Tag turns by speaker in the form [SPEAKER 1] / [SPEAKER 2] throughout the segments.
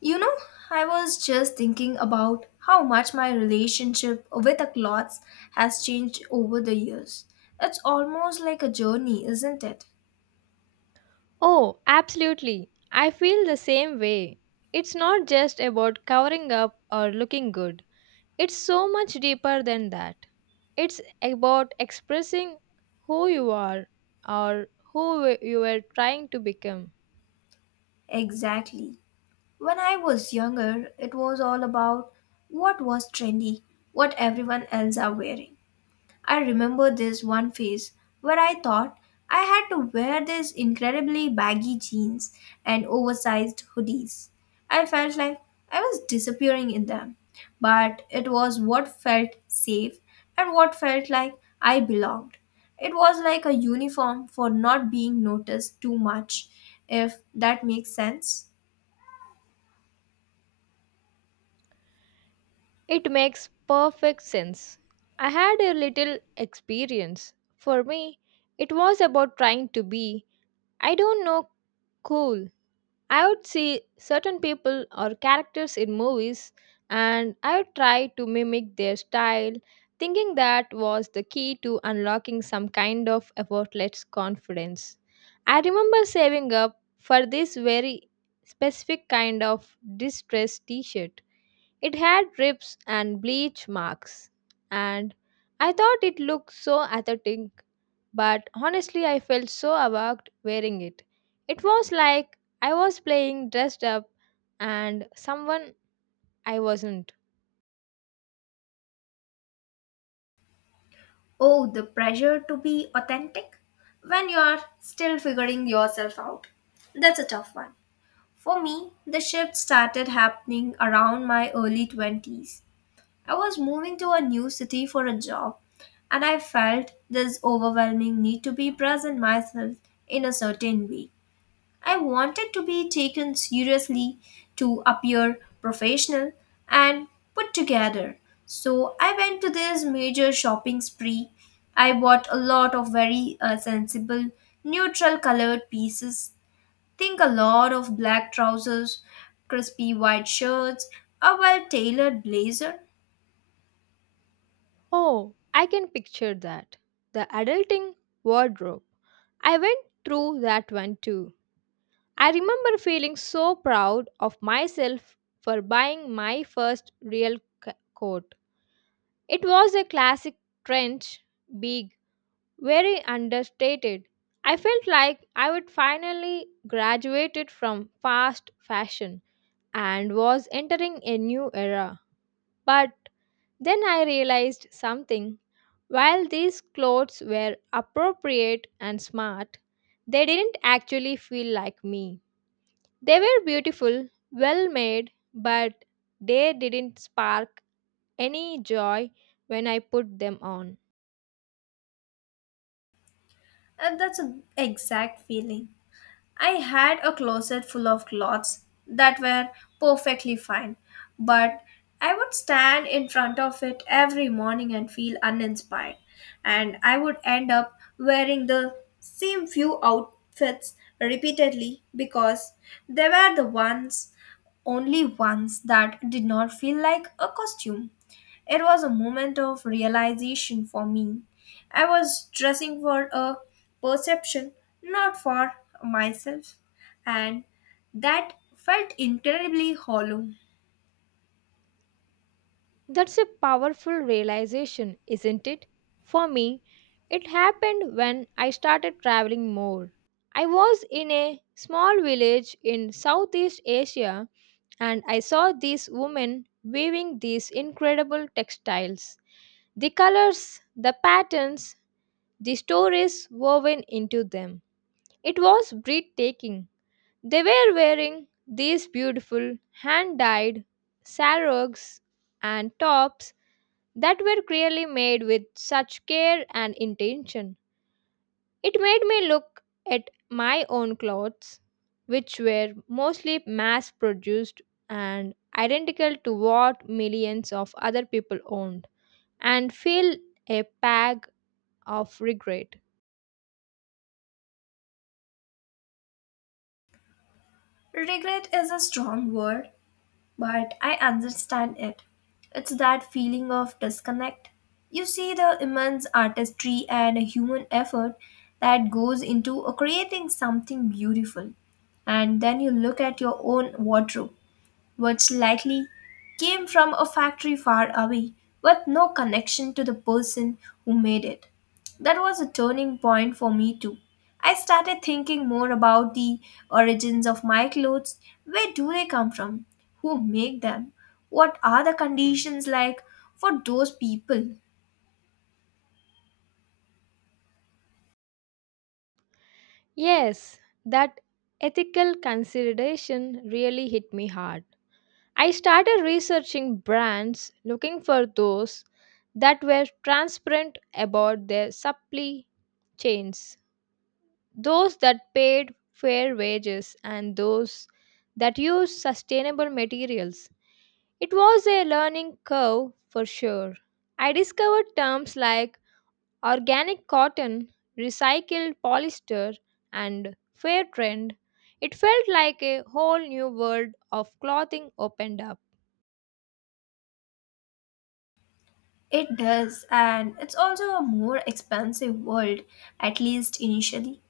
[SPEAKER 1] You know, I was just thinking about how much my relationship with the clothes has changed over the years. It's almost like a journey, isn't it?
[SPEAKER 2] Oh, absolutely. I feel the same way. It's not just about covering up or looking good, it's so much deeper than that. It's about expressing who you are or you were trying to become.
[SPEAKER 1] Exactly. When I was younger, it was all about what was trendy, what everyone else are wearing. I remember this one phase where I thought I had to wear these incredibly baggy jeans and oversized hoodies. I felt like I was disappearing in them, but it was what felt safe and what felt like I belonged. It was like a uniform for not being noticed too much, if that makes sense.
[SPEAKER 2] It makes perfect sense. I had a little experience. For me, it was about trying to be, I don't know, cool. I would see certain people or characters in movies and I would try to mimic their style, thinking that was the key to unlocking some kind of effortless confidence. I remember saving up for this very specific kind of distress t shirt. It had rips and bleach marks, and I thought it looked so aesthetic, but honestly, I felt so awkward wearing it. It was like I was playing dressed up and someone I wasn't.
[SPEAKER 1] Oh, the pressure to be authentic when you are still figuring yourself out. That's a tough one. For me, the shift started happening around my early 20s. I was moving to a new city for a job, and I felt this overwhelming need to be present myself in a certain way. I wanted to be taken seriously, to appear professional and put together. So I went to this major shopping spree. I bought a lot of very sensible, neutral colored pieces. Think a lot of black trousers, crispy white shirts, a well tailored blazer.
[SPEAKER 2] Oh, I can picture that. The adulting wardrobe. I went through that one too. I remember feeling so proud of myself for buying my first real coat. It was a classic trench, big, very understated. I felt like I would finally graduated from fast fashion and was entering a new era. But then I realized something. While these clothes were appropriate and smart, they didn't actually feel like me. They were beautiful, well made, but they didn't spark any joy when I put them on.
[SPEAKER 1] And that's an exact feeling. I had a closet full of clothes that were perfectly fine, but I would stand in front of it every morning and feel uninspired. And I would end up wearing the same few outfits repeatedly because they were the ones only once that did not feel like a costume. It was a moment of realization for me. I was dressing for a perception, not for myself, and that felt incredibly hollow.
[SPEAKER 2] That's a powerful realization, isn't it? For me, it happened when I started traveling more. I was in a small village in Southeast Asia and I saw these women weaving these incredible textiles. The colors, the patterns, the stories woven into them. It was breathtaking. They were wearing these beautiful hand dyed sarongs and tops that were clearly made with such care and intention. It made me look at my own clothes, which were mostly mass produced and identical to what millions of other people owned, and feel a pang of regret.
[SPEAKER 1] Regret is a strong word, but I understand it. It's that feeling of disconnect. You see the immense artistry and human effort that goes into creating something beautiful, and then you look at your own wardrobe which likely came from a factory far away with no connection to the person who made it. That was a turning point for me too. I started thinking more about the origins of my clothes. Where do they come from? Who make them? What are the conditions like for those people?
[SPEAKER 2] Yes, that ethical consideration really hit me hard. I started researching brands looking for those that were transparent about their supply chains, those that paid fair wages and those that used sustainable materials. It was a learning curve for sure. I discovered terms like organic cotton, recycled polyester, and fair trend. It felt like a whole new world of clothing opened up.
[SPEAKER 1] It does, and it's also a more expensive world, at least initially.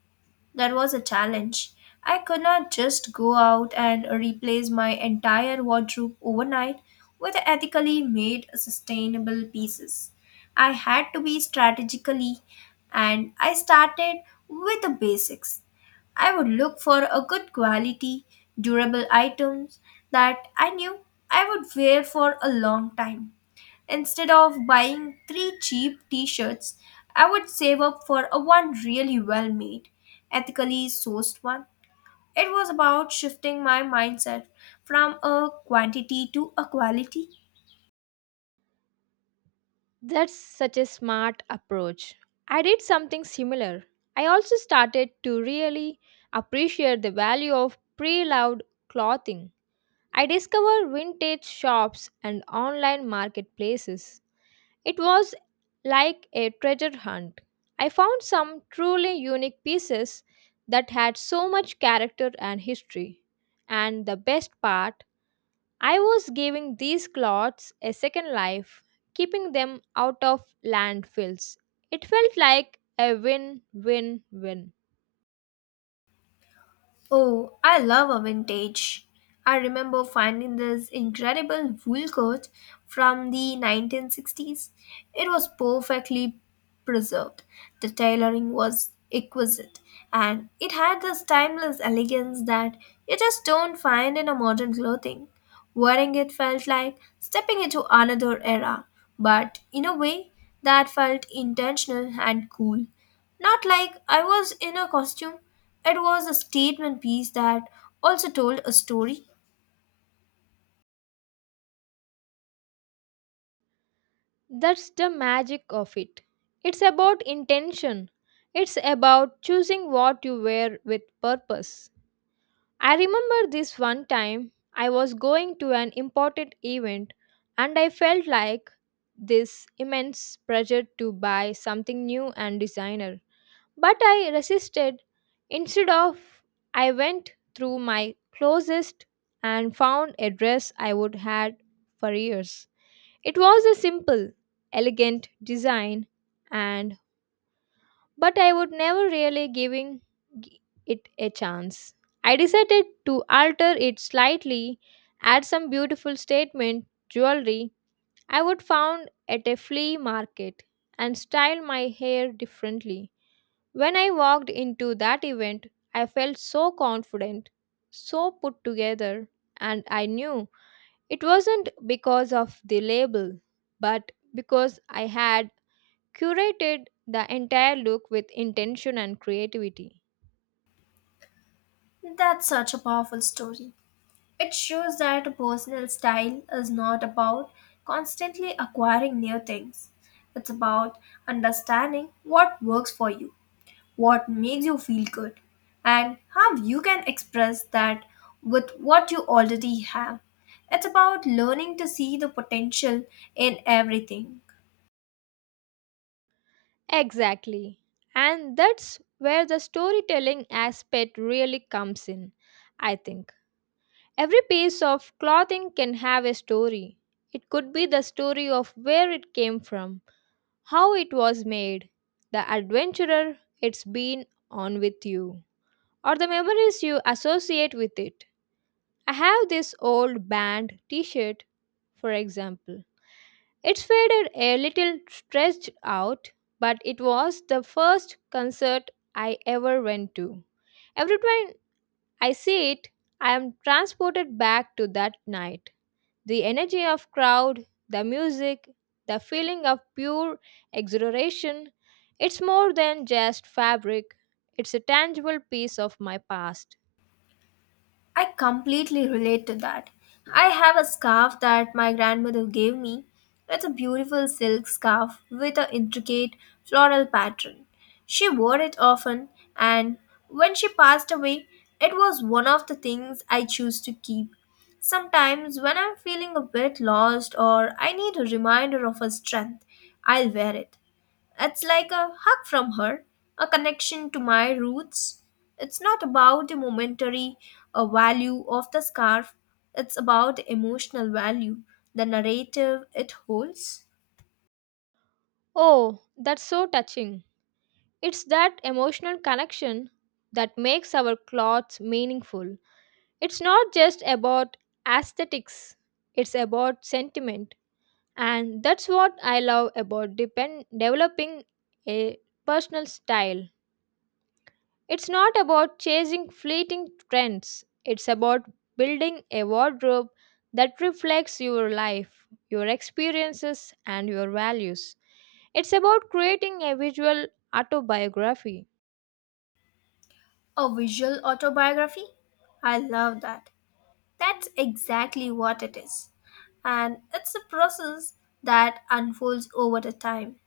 [SPEAKER 1] That was a challenge. I could not just go out and replace my entire wardrobe overnight with ethically made sustainable pieces. I had to be strategically and I started with the basics. I would look for a good quality, durable items that I knew I would wear for a long time. Instead of buying three cheap t shirts, I would save up for a one really well made, ethically sourced one. It was about shifting my mindset from a quantity to a quality.
[SPEAKER 2] That's such a smart approach. I did something similar. I also started to really appreciate the value of pre loved clothing. I discovered vintage shops and online marketplaces. It was like a treasure hunt. I found some truly unique pieces that had so much character and history. And the best part, I was giving these cloths a second life, keeping them out of landfills. It felt like a win win win.
[SPEAKER 1] Oh, I love a vintage. I remember finding this incredible wool coat from the 1960s. It was perfectly preserved. The tailoring was exquisite and it had this timeless elegance that you just don't find in a modern clothing. Wearing it felt like stepping into another era, but in a way that felt intentional and cool. Not like I was in a costume. It was a statement piece that also told a story.
[SPEAKER 2] That's the magic of it. It's about intention, it's about choosing what you wear with purpose. I remember this one time I was going to an important event and I felt like this immense pressure to buy something new and designer. But I resisted. Instead of I went through my closest and found a dress I would had for years. It was a simple, elegant design and but I would never really gi- it a chance. I decided to alter it slightly, add some beautiful statement jewelry I would found at a flea market and style my hair differently. When I walked into that event, I felt so confident, so put together, and I knew it wasn't because of the label, but because I had curated the entire look with intention and creativity.
[SPEAKER 1] That's such a powerful story. It shows that a personal style is not about constantly acquiring new things. It's about understanding what works for you, what makes you feel good, and how you can express that with what you already have. It's about learning to see the potential in everything.
[SPEAKER 2] Exactly. And that's where the storytelling aspect really comes in, I think. Every piece of clothing can have a story. It could be the story of where it came from, how it was made, the adventurer it's been on with you, or the memories you associate with it. I have this old band t shirt, for example. It's faded a little stretched out, but it was the first concert I ever went to. Every time I see it, I am transported back to that night. The energy of crowd, the music, the feeling of pure exhilaration, it's more than just fabric. It's a tangible piece of my past.
[SPEAKER 1] I completely relate to that. I have a scarf that my grandmother gave me. It's a beautiful silk scarf with an intricate floral pattern. She wore it often, and when she passed away, it was one of the things I choose to keep. Sometimes, when I'm feeling a bit lost or I need a reminder of her strength, I'll wear it. It's like a hug from her, a connection to my roots. It's not about the momentary value of the scarf, it's about the emotional value, the narrative it holds.
[SPEAKER 2] Oh, that's so touching. It's that emotional connection that makes our clothes meaningful. It's not just about aesthetics, it's about sentiment. And that's what I love about developing a personal style. It's not about chasing fleeting trends, it's about building a wardrobe that reflects your life, your experiences, and your values. It's about creating a visual autobiography.
[SPEAKER 1] A visual autobiography? I love that. That's exactly what it is. And it's a process that unfolds over the time.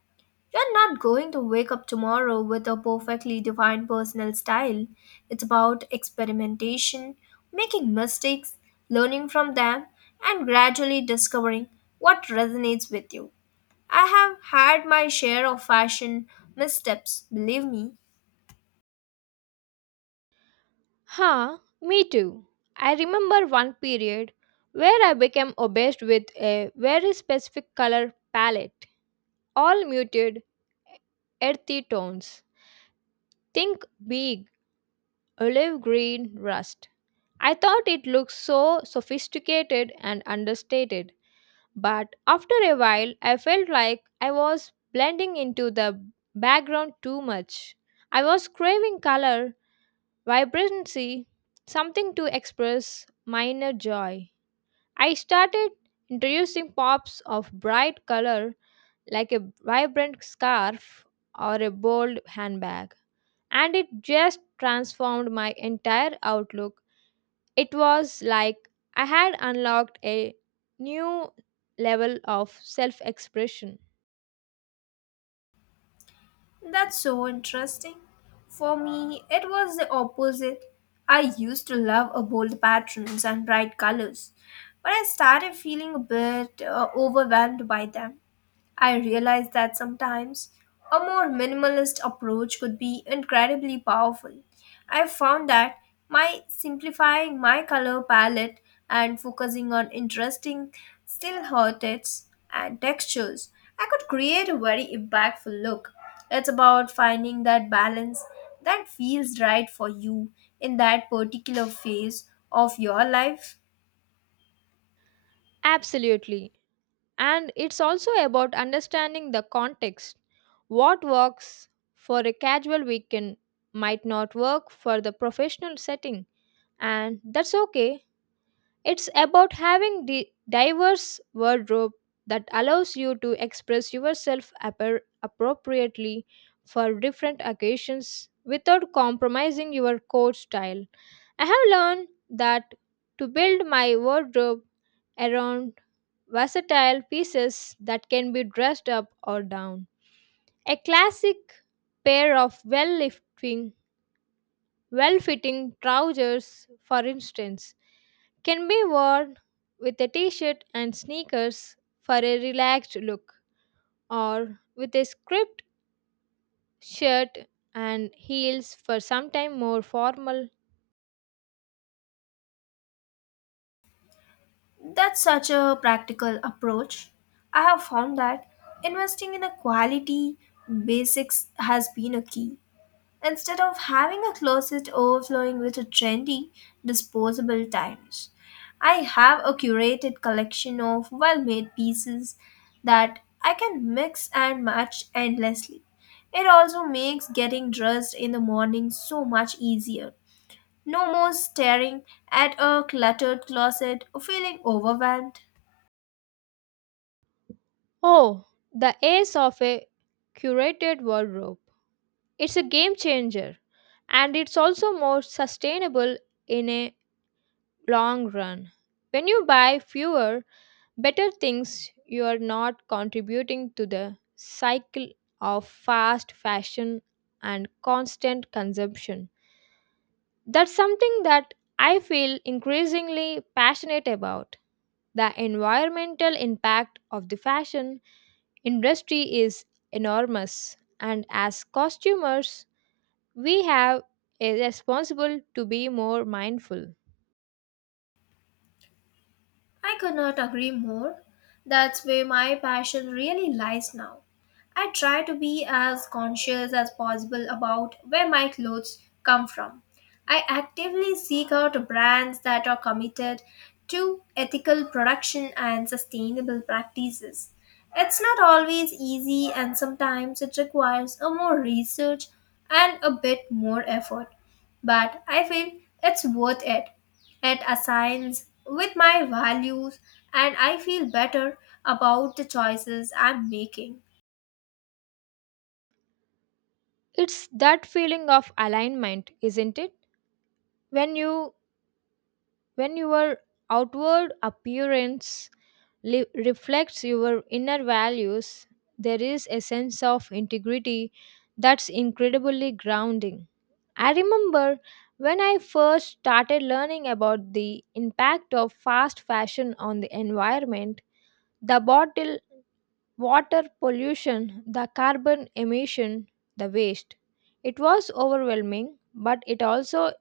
[SPEAKER 1] You're not going to wake up tomorrow with a perfectly defined personal style. It's about experimentation, making mistakes, learning from them, and gradually discovering what resonates with you. I have had my share of fashion missteps, believe me.
[SPEAKER 2] Huh, me too. I remember one period where I became obsessed with a very specific color palette, all muted, earthy tones. Think big, olive green, rust. I thought it looked so sophisticated and understated, but after a while I felt like I was blending into the background too much. I was craving color, vibrancy, something to express minor joy. I started introducing pops of bright color like a vibrant scarf or a bold handbag, and it just transformed my entire outlook. It was like I had unlocked a new level of self expression.
[SPEAKER 1] That's so interesting. For me, it was the opposite. I used to love bold patterns and bright colors, but I started feeling a bit overwhelmed by them. I realize that sometimes a more minimalist approach could be incredibly powerful. I found that my simplifying my color palette and focusing on interesting still heritage and textures, I could create a very impactful look. It's about finding that balance that feels right for you in that particular phase of your life.
[SPEAKER 2] Absolutely. And it's also about understanding the context. What works for a casual weekend might not work for the professional setting, and that's okay. It's about having the diverse wardrobe that allows you to express yourself appropriately for different occasions without compromising your core style. I have learned that to build my wardrobe around versatile pieces that can be dressed up or down. A classic pair of well-fitting trousers, for instance, can be worn with a t shirt and sneakers for a relaxed look, or with a script shirt and heels for sometime more formal.
[SPEAKER 1] That's such a practical approach. I have found that investing in a quality basics has been a key. Instead of having a closet overflowing with a trendy disposable items, I have a curated collection of well made pieces that I can mix and match endlessly. It also makes getting dressed in the morning so much easier. No more staring at a cluttered closet or feeling overwhelmed.
[SPEAKER 2] Oh, the ace of a curated wardrobe. It's a game changer and it's also more sustainable in a long run. When you buy fewer better things, you are not contributing to the cycle of fast fashion and constant consumption. That's something that I feel increasingly passionate about. The environmental impact of the fashion industry is enormous, and as consumers we have a responsible to be more mindful.
[SPEAKER 1] I could not agree more. That's where my passion really lies now. I try to be as conscious as possible about where my clothes come from. I actively seek out brands that are committed to ethical production and sustainable practices. It's not always easy, and sometimes it requires a more research and a bit more effort. But I feel it's worth it. It aligns with my values, and I feel better about the choices I'm making.
[SPEAKER 2] It's that feeling of alignment, isn't it? When you when your outward appearance reflects your inner values, there is a sense of integrity that's incredibly grounding. I remember when I first started learning about the impact of fast fashion on the environment, the bottle water pollution, the carbon emission, the waste. It was overwhelming, but it also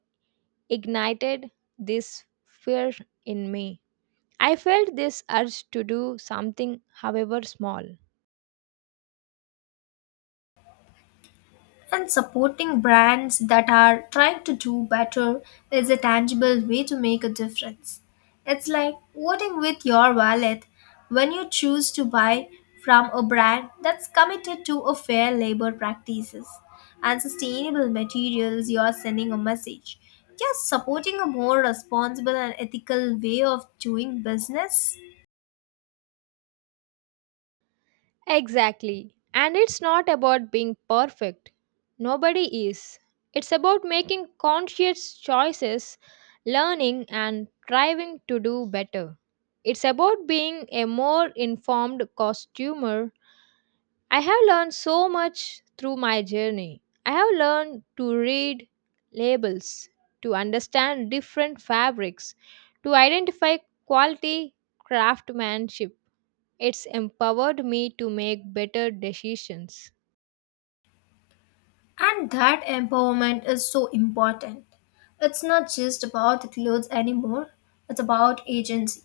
[SPEAKER 2] ignited this fear in me. I felt this urge to do something, however small.
[SPEAKER 1] And supporting brands that are trying to do better is a tangible way to make a difference. It's like voting with your wallet when you choose to buy from a brand that's committed to a fair labor practices and sustainable materials you're sending a message. You supporting a more responsible and ethical way of doing business.
[SPEAKER 2] Exactly. And it's not about being perfect. Nobody is. It's about making conscious choices, learning, and striving to do better. It's about being a more informed consumer. I have learned so much through my journey. I have learned to read labels, to understand different fabrics, to identify quality craftsmanship. It's empowered me to make better decisions.
[SPEAKER 1] And that empowerment is so important. It's not just about the clothes anymore, it's about agency.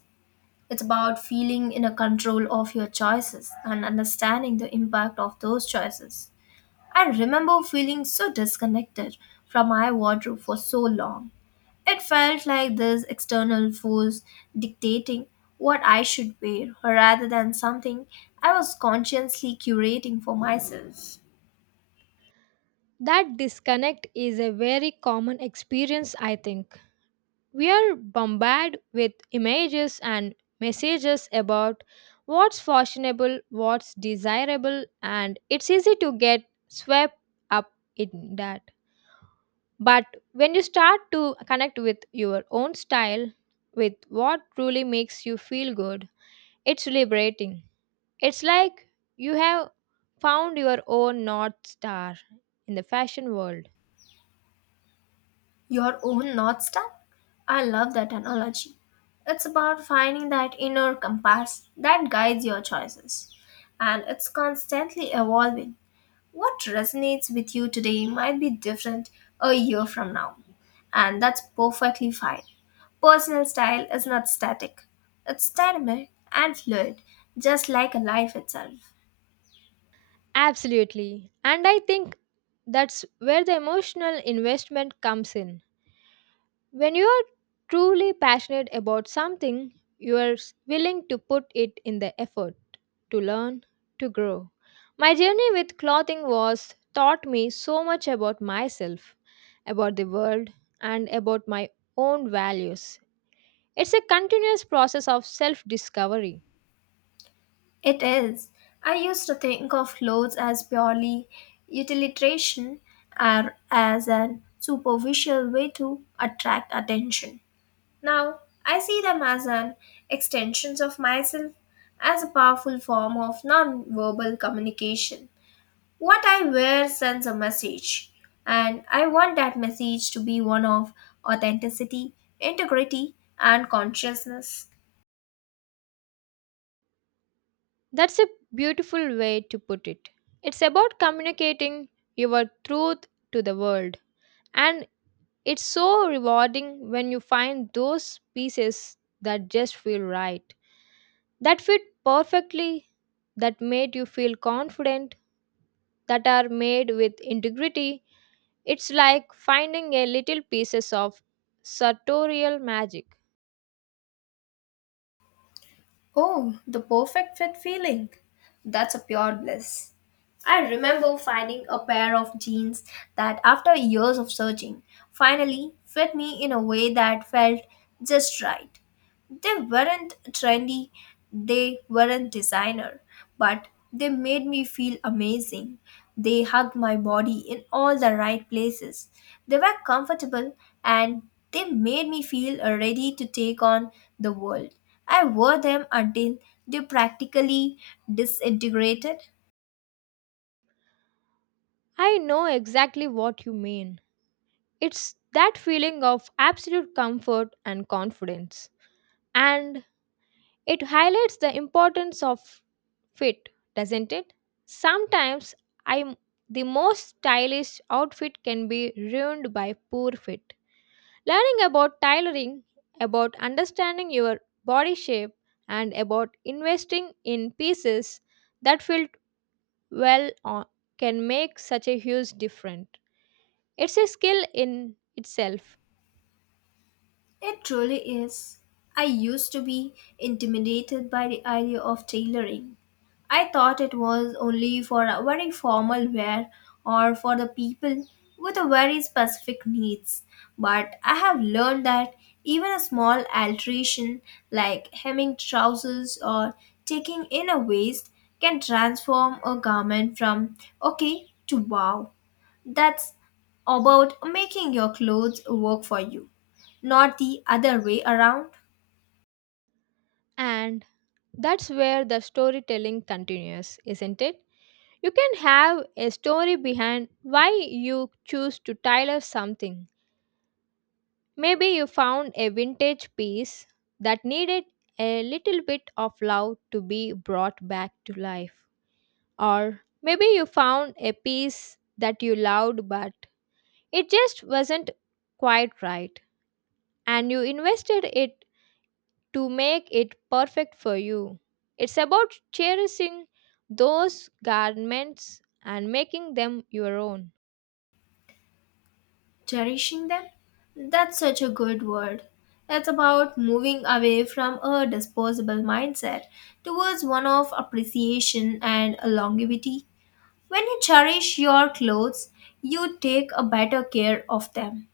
[SPEAKER 1] It's about feeling in a control of your choices and understanding the impact of those choices. I remember feeling so disconnected from my wardrobe for so long. It felt like this external force dictating what I should wear rather than something I was consciously curating for myself.
[SPEAKER 2] That disconnect is a very common experience, I think. We are bombarded with images and messages about what's fashionable, what's desirable, and it's easy to get swept up in that. But when you start to connect with your own style, with what truly makes you feel good, it's liberating. It's like you have found your own North Star in the fashion world.
[SPEAKER 1] Your own North Star? I love that analogy. It's about finding that inner compass that guides your choices, and it's constantly evolving. What resonates with you today might be different a year from now, and that's perfectly fine. Personal style is not static, it's dynamic and fluid, just like life itself.
[SPEAKER 2] Absolutely. And I think that's where the emotional investment comes in. When you are truly passionate about something, you are willing to put it in the effort to learn, to grow. My journey with clothing was taught me so much about myself, about the world, and about my own values. It's a continuous process of self discovery.
[SPEAKER 1] It is. I used to think of clothes as purely utilitarian or as an superficial way to attract attention. Now, I see them as an extensions of myself, as a powerful form of non-verbal communication. What I wear sends a message, and I want that message to be one of authenticity, integrity, and consciousness.
[SPEAKER 2] That's a beautiful way to put it. It's about communicating your truth to the world. And it's so rewarding when you find those pieces that just feel right, that fit perfectly, that made you feel confident, that are made with integrity. It's like finding a little pieces of sartorial magic.
[SPEAKER 1] Oh, the perfect fit feeling. That's a pure bliss. I remember finding a pair of jeans that, after years of searching, finally fit me in a way that felt just right. They weren't trendy, they weren't designer, but they made me feel amazing. They hugged my body in all the right places. They were comfortable and they made me feel ready to take on the world. I wore them until they practically disintegrated.
[SPEAKER 2] I know exactly what you mean. It's that feeling of absolute comfort and confidence. And it highlights the importance of fit, doesn't it? Sometimes I the most stylish outfit can be ruined by poor fit. Learning about tailoring, about understanding your body shape, and about investing in pieces that fit well on, can make such a huge difference. It's a skill in itself.
[SPEAKER 1] It truly is. I used to be intimidated by the idea of tailoring. I thought it was only for a very formal wear or for the people with a very specific needs. But I have learned that even a small alteration like hemming trousers or taking in a waist can transform a garment from okay to wow. That's about making your clothes work for you, not the other way around.
[SPEAKER 2] And that's where the storytelling continues, isn't it? You can have a story behind why you choose to tailor something. Maybe you found a vintage piece that needed a little bit of love to be brought back to life. Or maybe you found a piece that you loved but it just wasn't quite right and you invested it to make it perfect for you. It's about cherishing those garments and making them your own.
[SPEAKER 1] Cherishing them. That's such a good word. It's about moving away from a disposable mindset towards one of appreciation and longevity. When you cherish your clothes, you take a better care of them.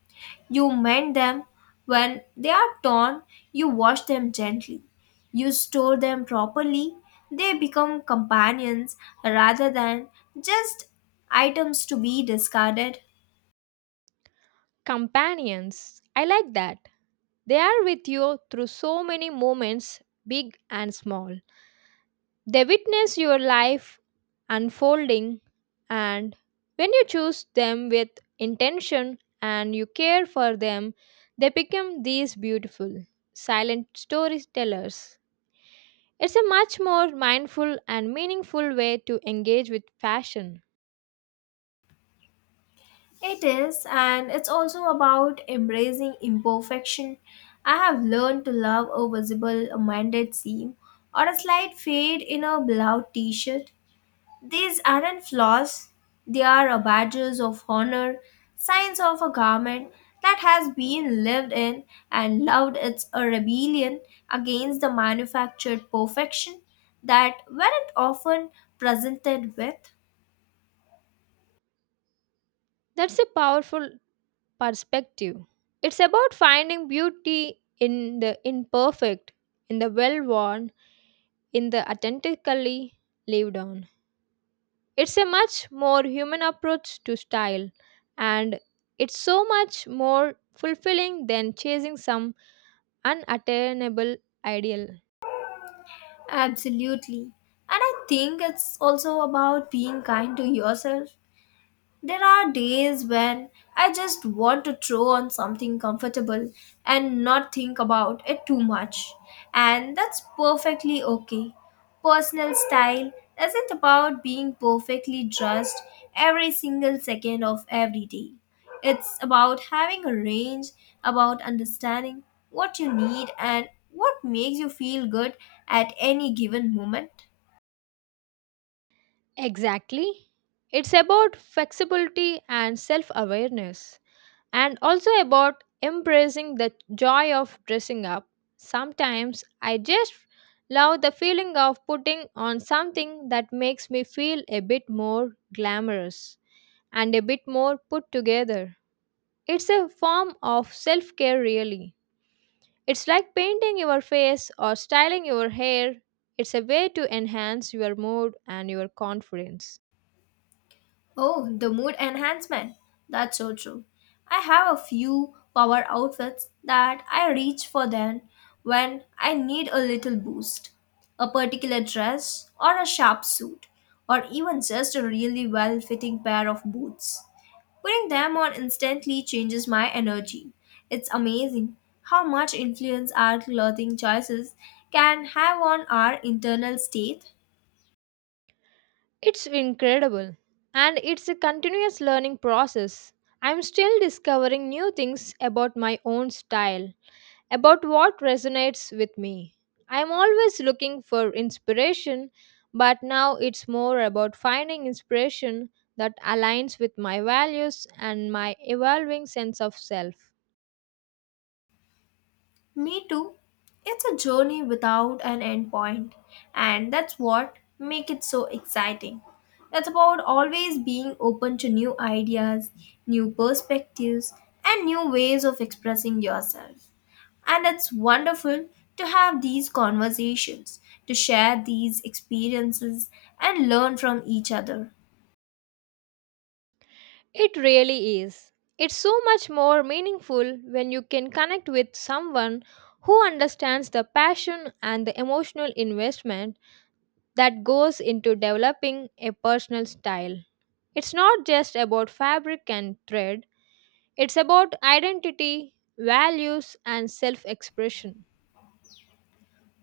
[SPEAKER 1] You mend them when they are torn, you wash them gently. You store them properly. They become companions rather than just items to be discarded.
[SPEAKER 2] Companions. I like that. They are with you through so many moments, big and small. They witness your life unfolding, and when you choose them with intention and you care for them, they become these beautiful, silent storytellers. It's a much more mindful and meaningful way to engage with fashion.
[SPEAKER 1] It is, and it's also about embracing imperfection. I have learned to love a visible, mended seam or a slight fade in a beloved t shirt. These aren't flaws, they are a badges of honor, signs of a garment that has been lived in and loved. It's a rebellion against the manufactured perfection that weren't often presented with.
[SPEAKER 2] That's a powerful perspective. It's about finding beauty in the imperfect, in the well worn, in the authentically lived on. It's a much more human approach to style, and it's so much more fulfilling than chasing some unattainable ideal.
[SPEAKER 1] Absolutely. And I think it's also about being kind to yourself. There are days when I just want to throw on something comfortable and not think about it too much. And that's perfectly okay. Personal style isn't about being perfectly dressed every single second of every day. It's about having a range, about understanding what you need and what makes you feel good at any given moment.
[SPEAKER 2] Exactly. It's about flexibility and self awareness, and also about embracing the joy of dressing up. Sometimes I just love the feeling of putting on something that makes me feel a bit more glamorous and a bit more put together. It's a form of self care, really. It's like painting your face or styling your hair. It's a way to enhance your mood and your confidence.
[SPEAKER 1] Oh, the mood enhancement. That's so true. I have a few power outfits that I reach for then when I need a little boost. A particular dress or a sharp suit or even just a really well-fitting pair of boots. Putting them on instantly changes my energy. It's amazing how much influence our clothing choices can have on our internal state.
[SPEAKER 2] It's incredible. And it's a continuous learning process. I'm still discovering new things about my own style, about what resonates with me. I'm always looking for inspiration, but now it's more about finding inspiration that aligns with my values and my evolving sense of self.
[SPEAKER 1] Me too. It's a journey without an endpoint, and that's what make it so exciting. It's about always being open to new ideas, new perspectives, and new ways of expressing yourself. And it's wonderful to have these conversations, to share these experiences and learn from each other.
[SPEAKER 2] It really is. It's so much more meaningful when you can connect with someone who understands the passion and the emotional investment that goes into developing a personal style. It's not just about fabric and thread, it's about identity, values, and self expression.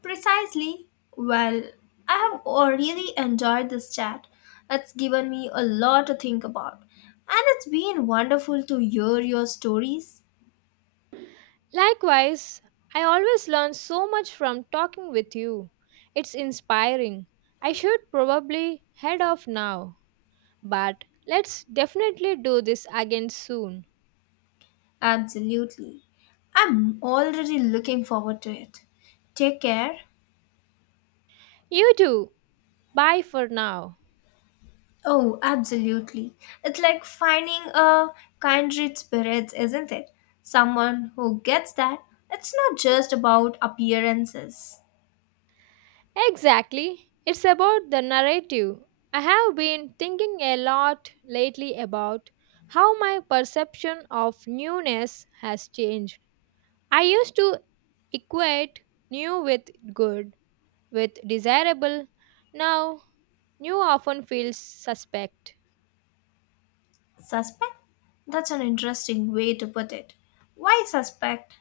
[SPEAKER 1] Precisely. Well, I have really enjoyed this chat. It's given me a lot to think about. And it's been wonderful to hear your stories.
[SPEAKER 2] Likewise, I always learn so much from talking with you. It's inspiring. I should probably head off now, but let's definitely do this again soon.
[SPEAKER 1] Absolutely. I'm already looking forward to it. Take care.
[SPEAKER 2] You too. Bye for now.
[SPEAKER 1] Oh, absolutely. It's like finding a kindred spirit, isn't it? Someone who gets that. It's not just about appearances.
[SPEAKER 2] Exactly. It's about the narrative. I have been thinking a lot lately about how my perception of newness has changed. I used to equate new with good, with desirable. Now, new often feels suspect.
[SPEAKER 1] Suspect? That's an interesting way to put it. Why suspect?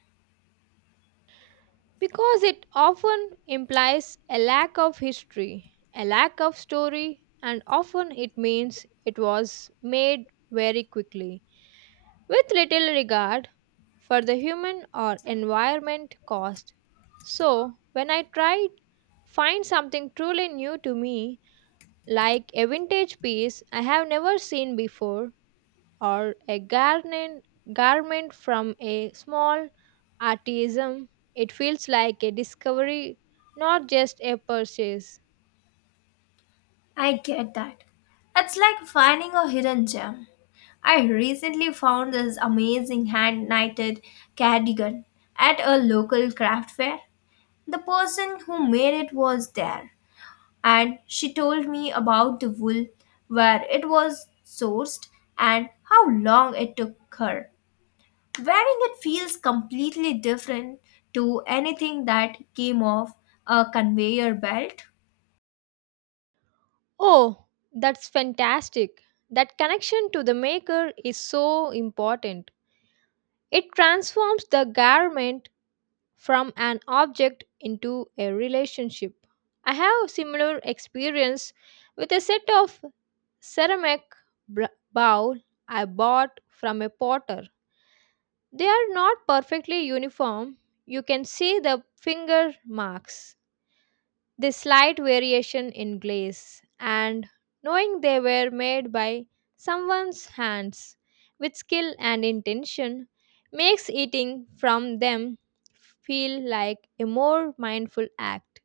[SPEAKER 2] Because it often implies a lack of history, a lack of story, and often it means it was made very quickly, with little regard for the human or environment cost. So, when I tried find something truly new to me, like a vintage piece I have never seen before, or a garment from a small artisan, it feels like a discovery, not just a purchase.
[SPEAKER 1] I get that. It's like finding a hidden gem. I recently found this amazing hand knitted cardigan at a local craft fair. The person who made it was there, and she told me about the wool, where it was sourced, and how long it took her. Wearing it feels completely different to anything that came off a conveyor belt.
[SPEAKER 2] Oh, that's fantastic. That connection to the maker is so important. It transforms the garment from an object into a relationship. I have similar experience with a set of ceramic bowl I bought from a potter. They are not perfectly uniform. You can see the finger marks, the slight variation in glaze, and knowing they were made by someone's hands with skill and intention makes eating from them feel like a more mindful act.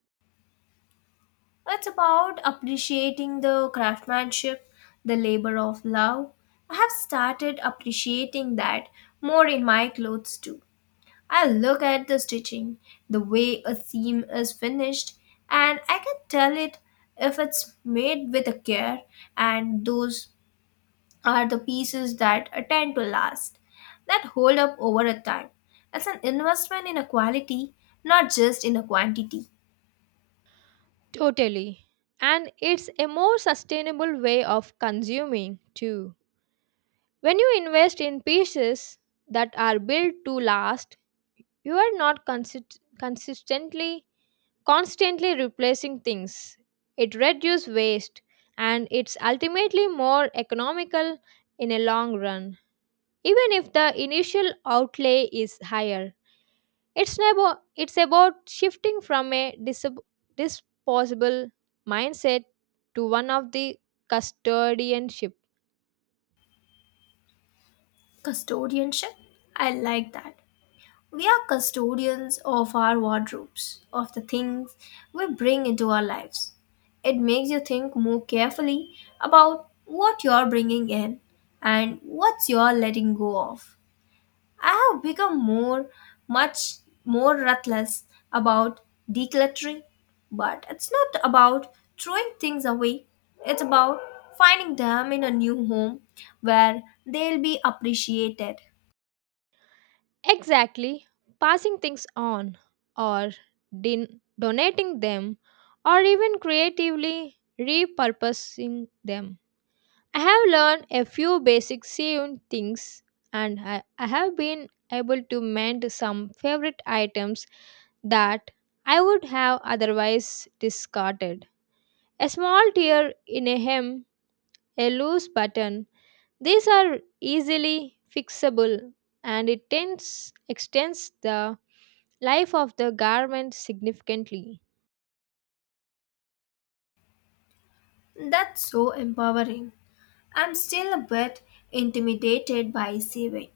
[SPEAKER 1] It's about appreciating the craftsmanship, the labor of love. I have started appreciating that more in my clothes too. I look at the stitching, the way a seam is finished, and I can tell it if it's made with a care, and those are the pieces that tend to last, that hold up over a time. It's an investment in a quality, not just in a quantity.
[SPEAKER 2] Totally. And it's a more sustainable way of consuming too. When you invest in pieces that are built to last, you are not consistently constantly replacing things. It reduces waste, and it's ultimately more economical in a long run, even if the initial outlay is higher. It's never it's about shifting from a disposable mindset to one of the custodianship.
[SPEAKER 1] Custodianship? I like that. We are custodians of our wardrobes, of the things we bring into our lives. It makes you think more carefully about what you're bringing in and what's you're letting go of. I have become more, much more ruthless about decluttering, but it's not about throwing things away. It's about finding them in a new home where they'll be appreciated.
[SPEAKER 2] Exactly, passing things on or donating them or even creatively repurposing them. I have learned a few basic sewn things, and I have been able to mend some favorite items that I would have otherwise discarded. A small tear in a hem, a loose button, these are easily fixable, and it tends, extends the life of the garment significantly.
[SPEAKER 1] That's so empowering. I'm still a bit intimidated by saving,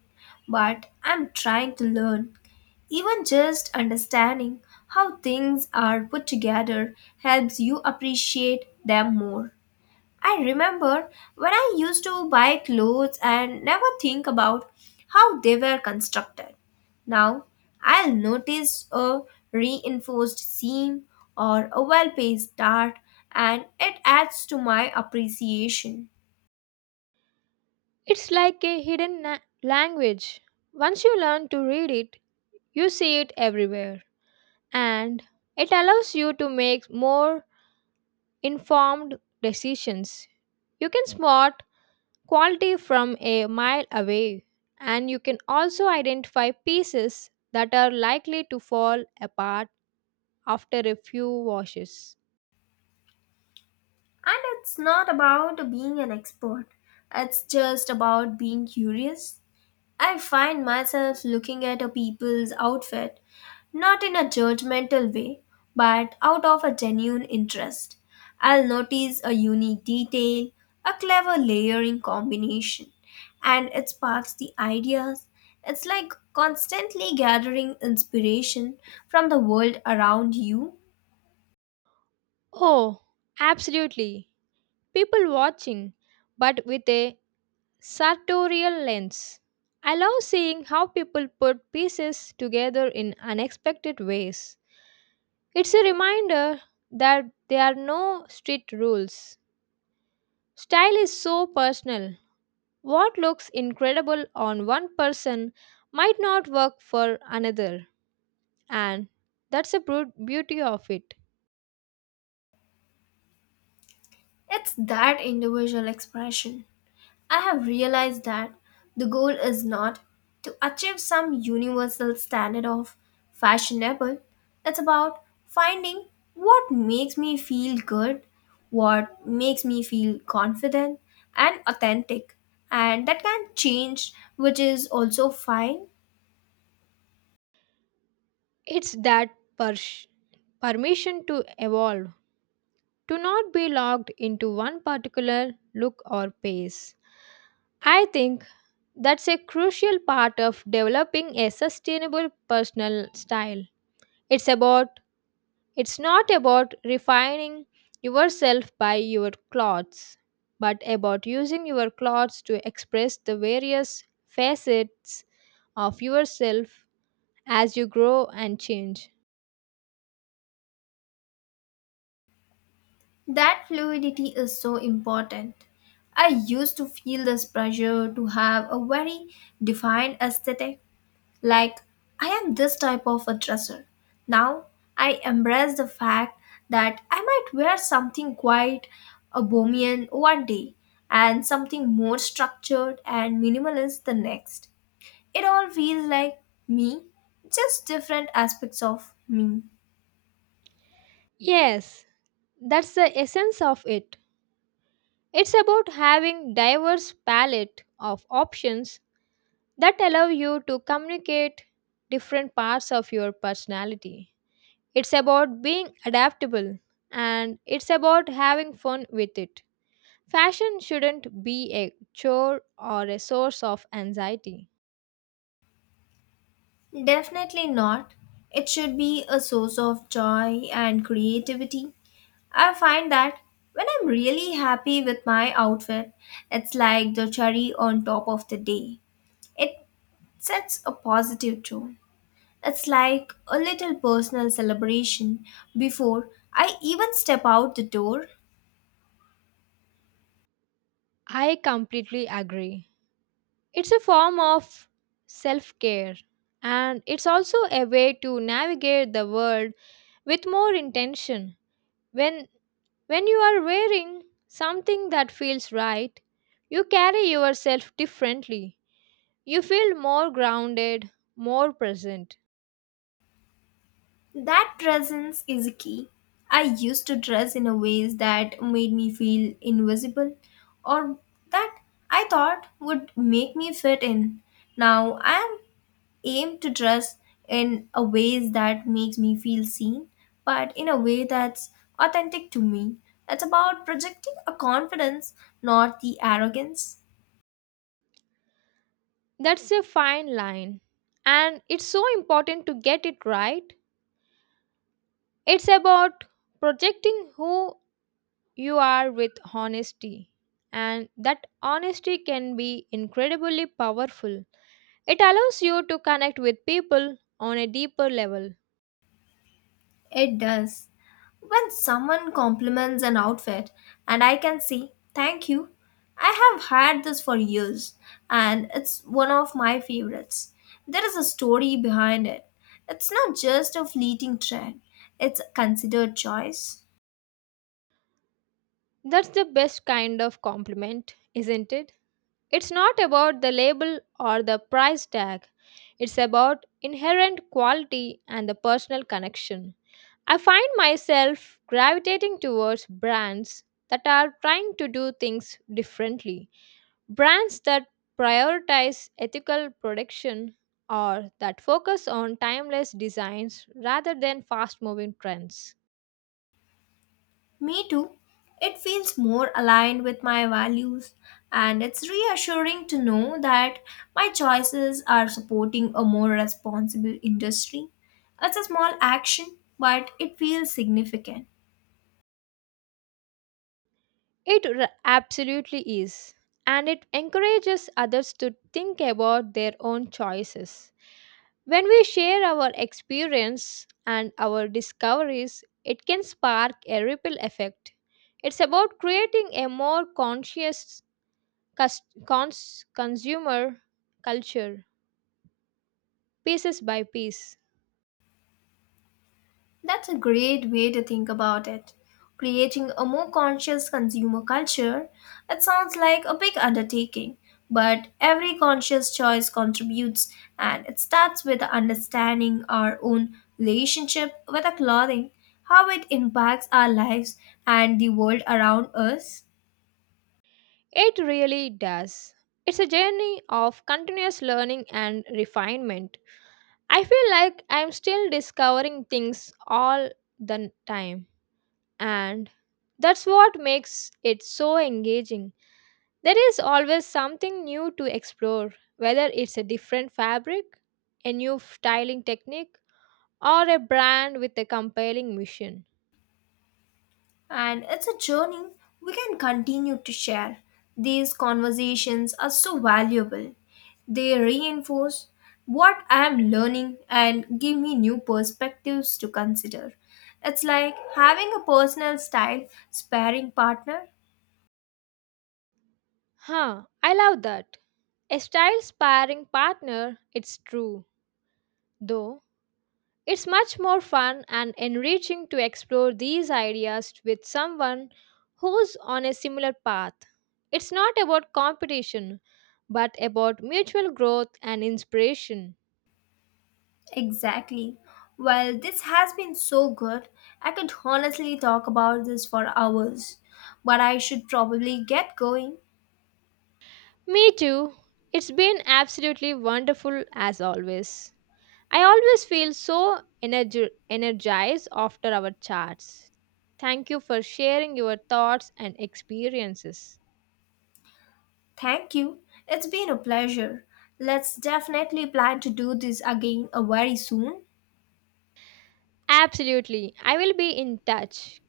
[SPEAKER 1] but I'm trying to learn. Even just understanding how things are put together helps you appreciate them more. I remember when I used to buy clothes and never think about how they were constructed. Now I'll notice a reinforced seam or a well paced dart, and it adds to my appreciation.
[SPEAKER 2] It's like a hidden language. Once you learn to read it, you see it everywhere, and it allows you to make more informed decisions. You can spot quality from a mile away, and you can also identify pieces that are likely to fall apart after a few washes.
[SPEAKER 1] And it's not about being an expert, it's just about being curious. I find myself looking at a people's outfit not in a judgmental way, but out of a genuine interest. I'll notice a unique detail, a clever layering combination, and it sparks the ideas. It's like constantly gathering inspiration from the world around you.
[SPEAKER 2] Oh, absolutely. People watching, but with a sartorial lens. I love seeing how people put pieces together in unexpected ways. It's a reminder that there are no strict rules. Style is so personal. What looks incredible on one person might not work for another, and that's the brute beauty of it.
[SPEAKER 1] It's that individual expression. I have realized that the goal is not to achieve some universal standard of fashionable. It's about finding what makes me feel good, what makes me feel confident and authentic. And that can change, which is also fine.
[SPEAKER 2] It's that pers- permission to evolve, to not be locked into one particular look or pace. I think that's a crucial part of developing a sustainable personal style. It's about it's not about refining yourself by your clothes, but about using your clothes to express the various facets of yourself as you grow and change.
[SPEAKER 1] That fluidity is so important. I used to feel this pressure to have a very defined aesthetic. Like, I am this type of a dresser. Now, I embrace the fact that I might wear something quite a bohemian one day and something more structured and minimalist the next. It all feels like me, just different aspects of me.
[SPEAKER 2] Yes, that's the essence of it. It's about having diverse palette of options that allow you to communicate different parts of your personality. It's about being adaptable, and it's about having fun with it. Fashion shouldn't be a chore or a source of anxiety.
[SPEAKER 1] Definitely not. It should be a source of joy and creativity. I find that when I'm really happy with my outfit, it's like the cherry on top of the day. It sets a positive tone. It's like a little personal celebration before I even step out the door.
[SPEAKER 2] I completely agree. It's a form of self care, and it's also a way to navigate the world with more intention. when when you are wearing something that feels right, you carry yourself differently, you feel more grounded, more present.
[SPEAKER 1] That presence is a key. I used to dress in a ways that made me feel invisible or that I thought would make me fit in. Now I am aimed to dress in a ways that makes me feel seen, but in a way that's authentic to me. It's about projecting a confidence, not the arrogance.
[SPEAKER 2] That's a fine line, and it's so important to get it right. It's about projecting who you are with honesty, and that honesty can be incredibly powerful. It allows you to connect with people on a deeper level.
[SPEAKER 1] It does. When someone compliments an outfit and I can say, thank you, I have had this for years and it's one of my favorites. There is a story behind it. It's not just a fleeting trend, it's a considered choice.
[SPEAKER 2] That's the best kind of compliment, isn't it? It's not about the label or the price tag, it's about inherent quality and the personal connection. I find myself gravitating towards brands that are trying to do things differently, brands that prioritize ethical production or that focus on timeless designs rather than fast moving trends.
[SPEAKER 1] Me too. It feels more aligned with my values, and it's reassuring to know that my choices are supporting a more responsible industry. It's a small action, but it feels significant.
[SPEAKER 2] Absolutely is, and it encourages others to think about their own choices. When we share our experience and our discoveries, it can spark a ripple effect. It's about creating a more conscious consumer culture, pieces by piece.
[SPEAKER 1] That's a great way to think about it. Creating a more conscious consumer culture, it sounds like a big undertaking, but every conscious choice contributes and it starts with understanding our own relationship with our clothing, how it impacts our lives and the world around us.
[SPEAKER 2] It really does. It's a journey of continuous learning and refinement. I feel like I'm still discovering things all the time, and that's what makes it so engaging. There is always something new to explore, whether it's a different fabric, a styling technique, or a brand with a compelling mission.
[SPEAKER 1] And it's a journey we can continue to share. These conversations are so valuable. They reinforce what I am learning and give me new perspectives to consider. It's like having a personal style sparring partner.
[SPEAKER 2] Huh, I love that. A style sparring partner, it's true, though. It's much more fun and enriching to explore these ideas with someone who's on a similar path. It's not about competition, but about mutual growth and inspiration.
[SPEAKER 1] Exactly. Well, this has been so good. I could honestly talk about this for hours, but I should probably get going.
[SPEAKER 2] Me too. It's been absolutely wonderful as always. I always feel so energized after our chats. Thank you for sharing your thoughts and experiences.
[SPEAKER 1] Thank you. It's been a pleasure. Let's definitely plan to do this again very soon.
[SPEAKER 2] Absolutely. I will be in touch.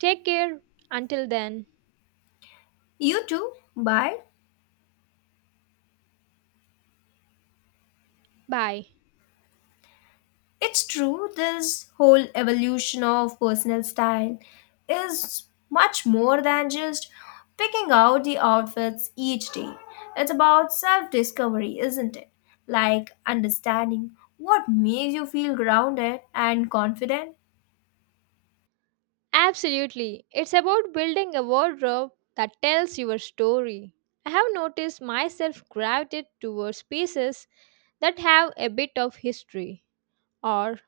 [SPEAKER 2] Take care. Until then,
[SPEAKER 1] You too. Bye.
[SPEAKER 2] bye.
[SPEAKER 1] It's true, this whole evolution of personal style is much more than just picking out the outfits each day. It's about self discovery, isn't it? Like understanding what makes you feel grounded and confident.
[SPEAKER 2] Absolutely. It's about building a wardrobe that tells your story. I have noticed myself gravitate towards pieces that have a bit of history or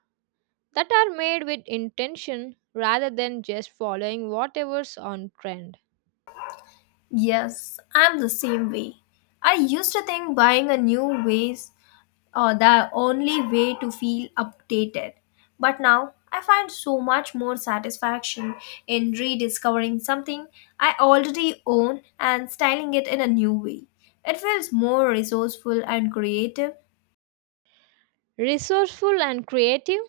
[SPEAKER 2] that are made with intention rather than just following whatever's on trend.
[SPEAKER 1] Yes, I'm the same way. I used to think buying a new vase or the only way to feel updated. But now I find so much more satisfaction in rediscovering something I already own and styling it in a new way. It feels more resourceful and creative,
[SPEAKER 2] Resourceful and creative,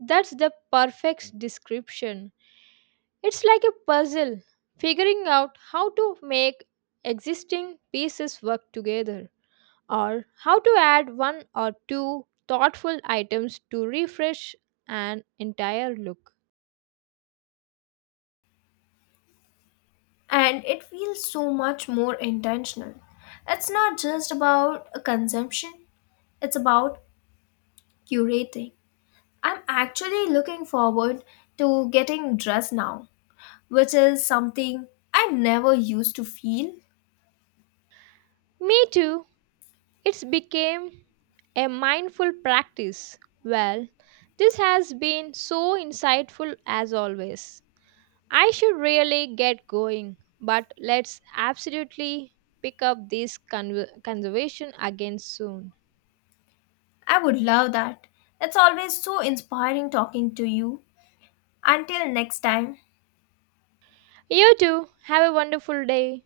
[SPEAKER 2] that's the perfect description. It's like a puzzle, figuring out how to make existing pieces work together, or how to add one or two thoughtful items to refresh an entire look.
[SPEAKER 1] and it feels so much more intentional. It's not just about a consumption, it's about curating. I'm actually looking forward to getting dressed now, which is something I never used to feel.
[SPEAKER 2] Me too. It's became a mindful practice. Well, this has been so insightful as always. I should really get going, but let's absolutely pick up this conservation again soon.
[SPEAKER 1] I would love that. It's always so inspiring talking to you. Until next time.
[SPEAKER 2] You too, have a wonderful day.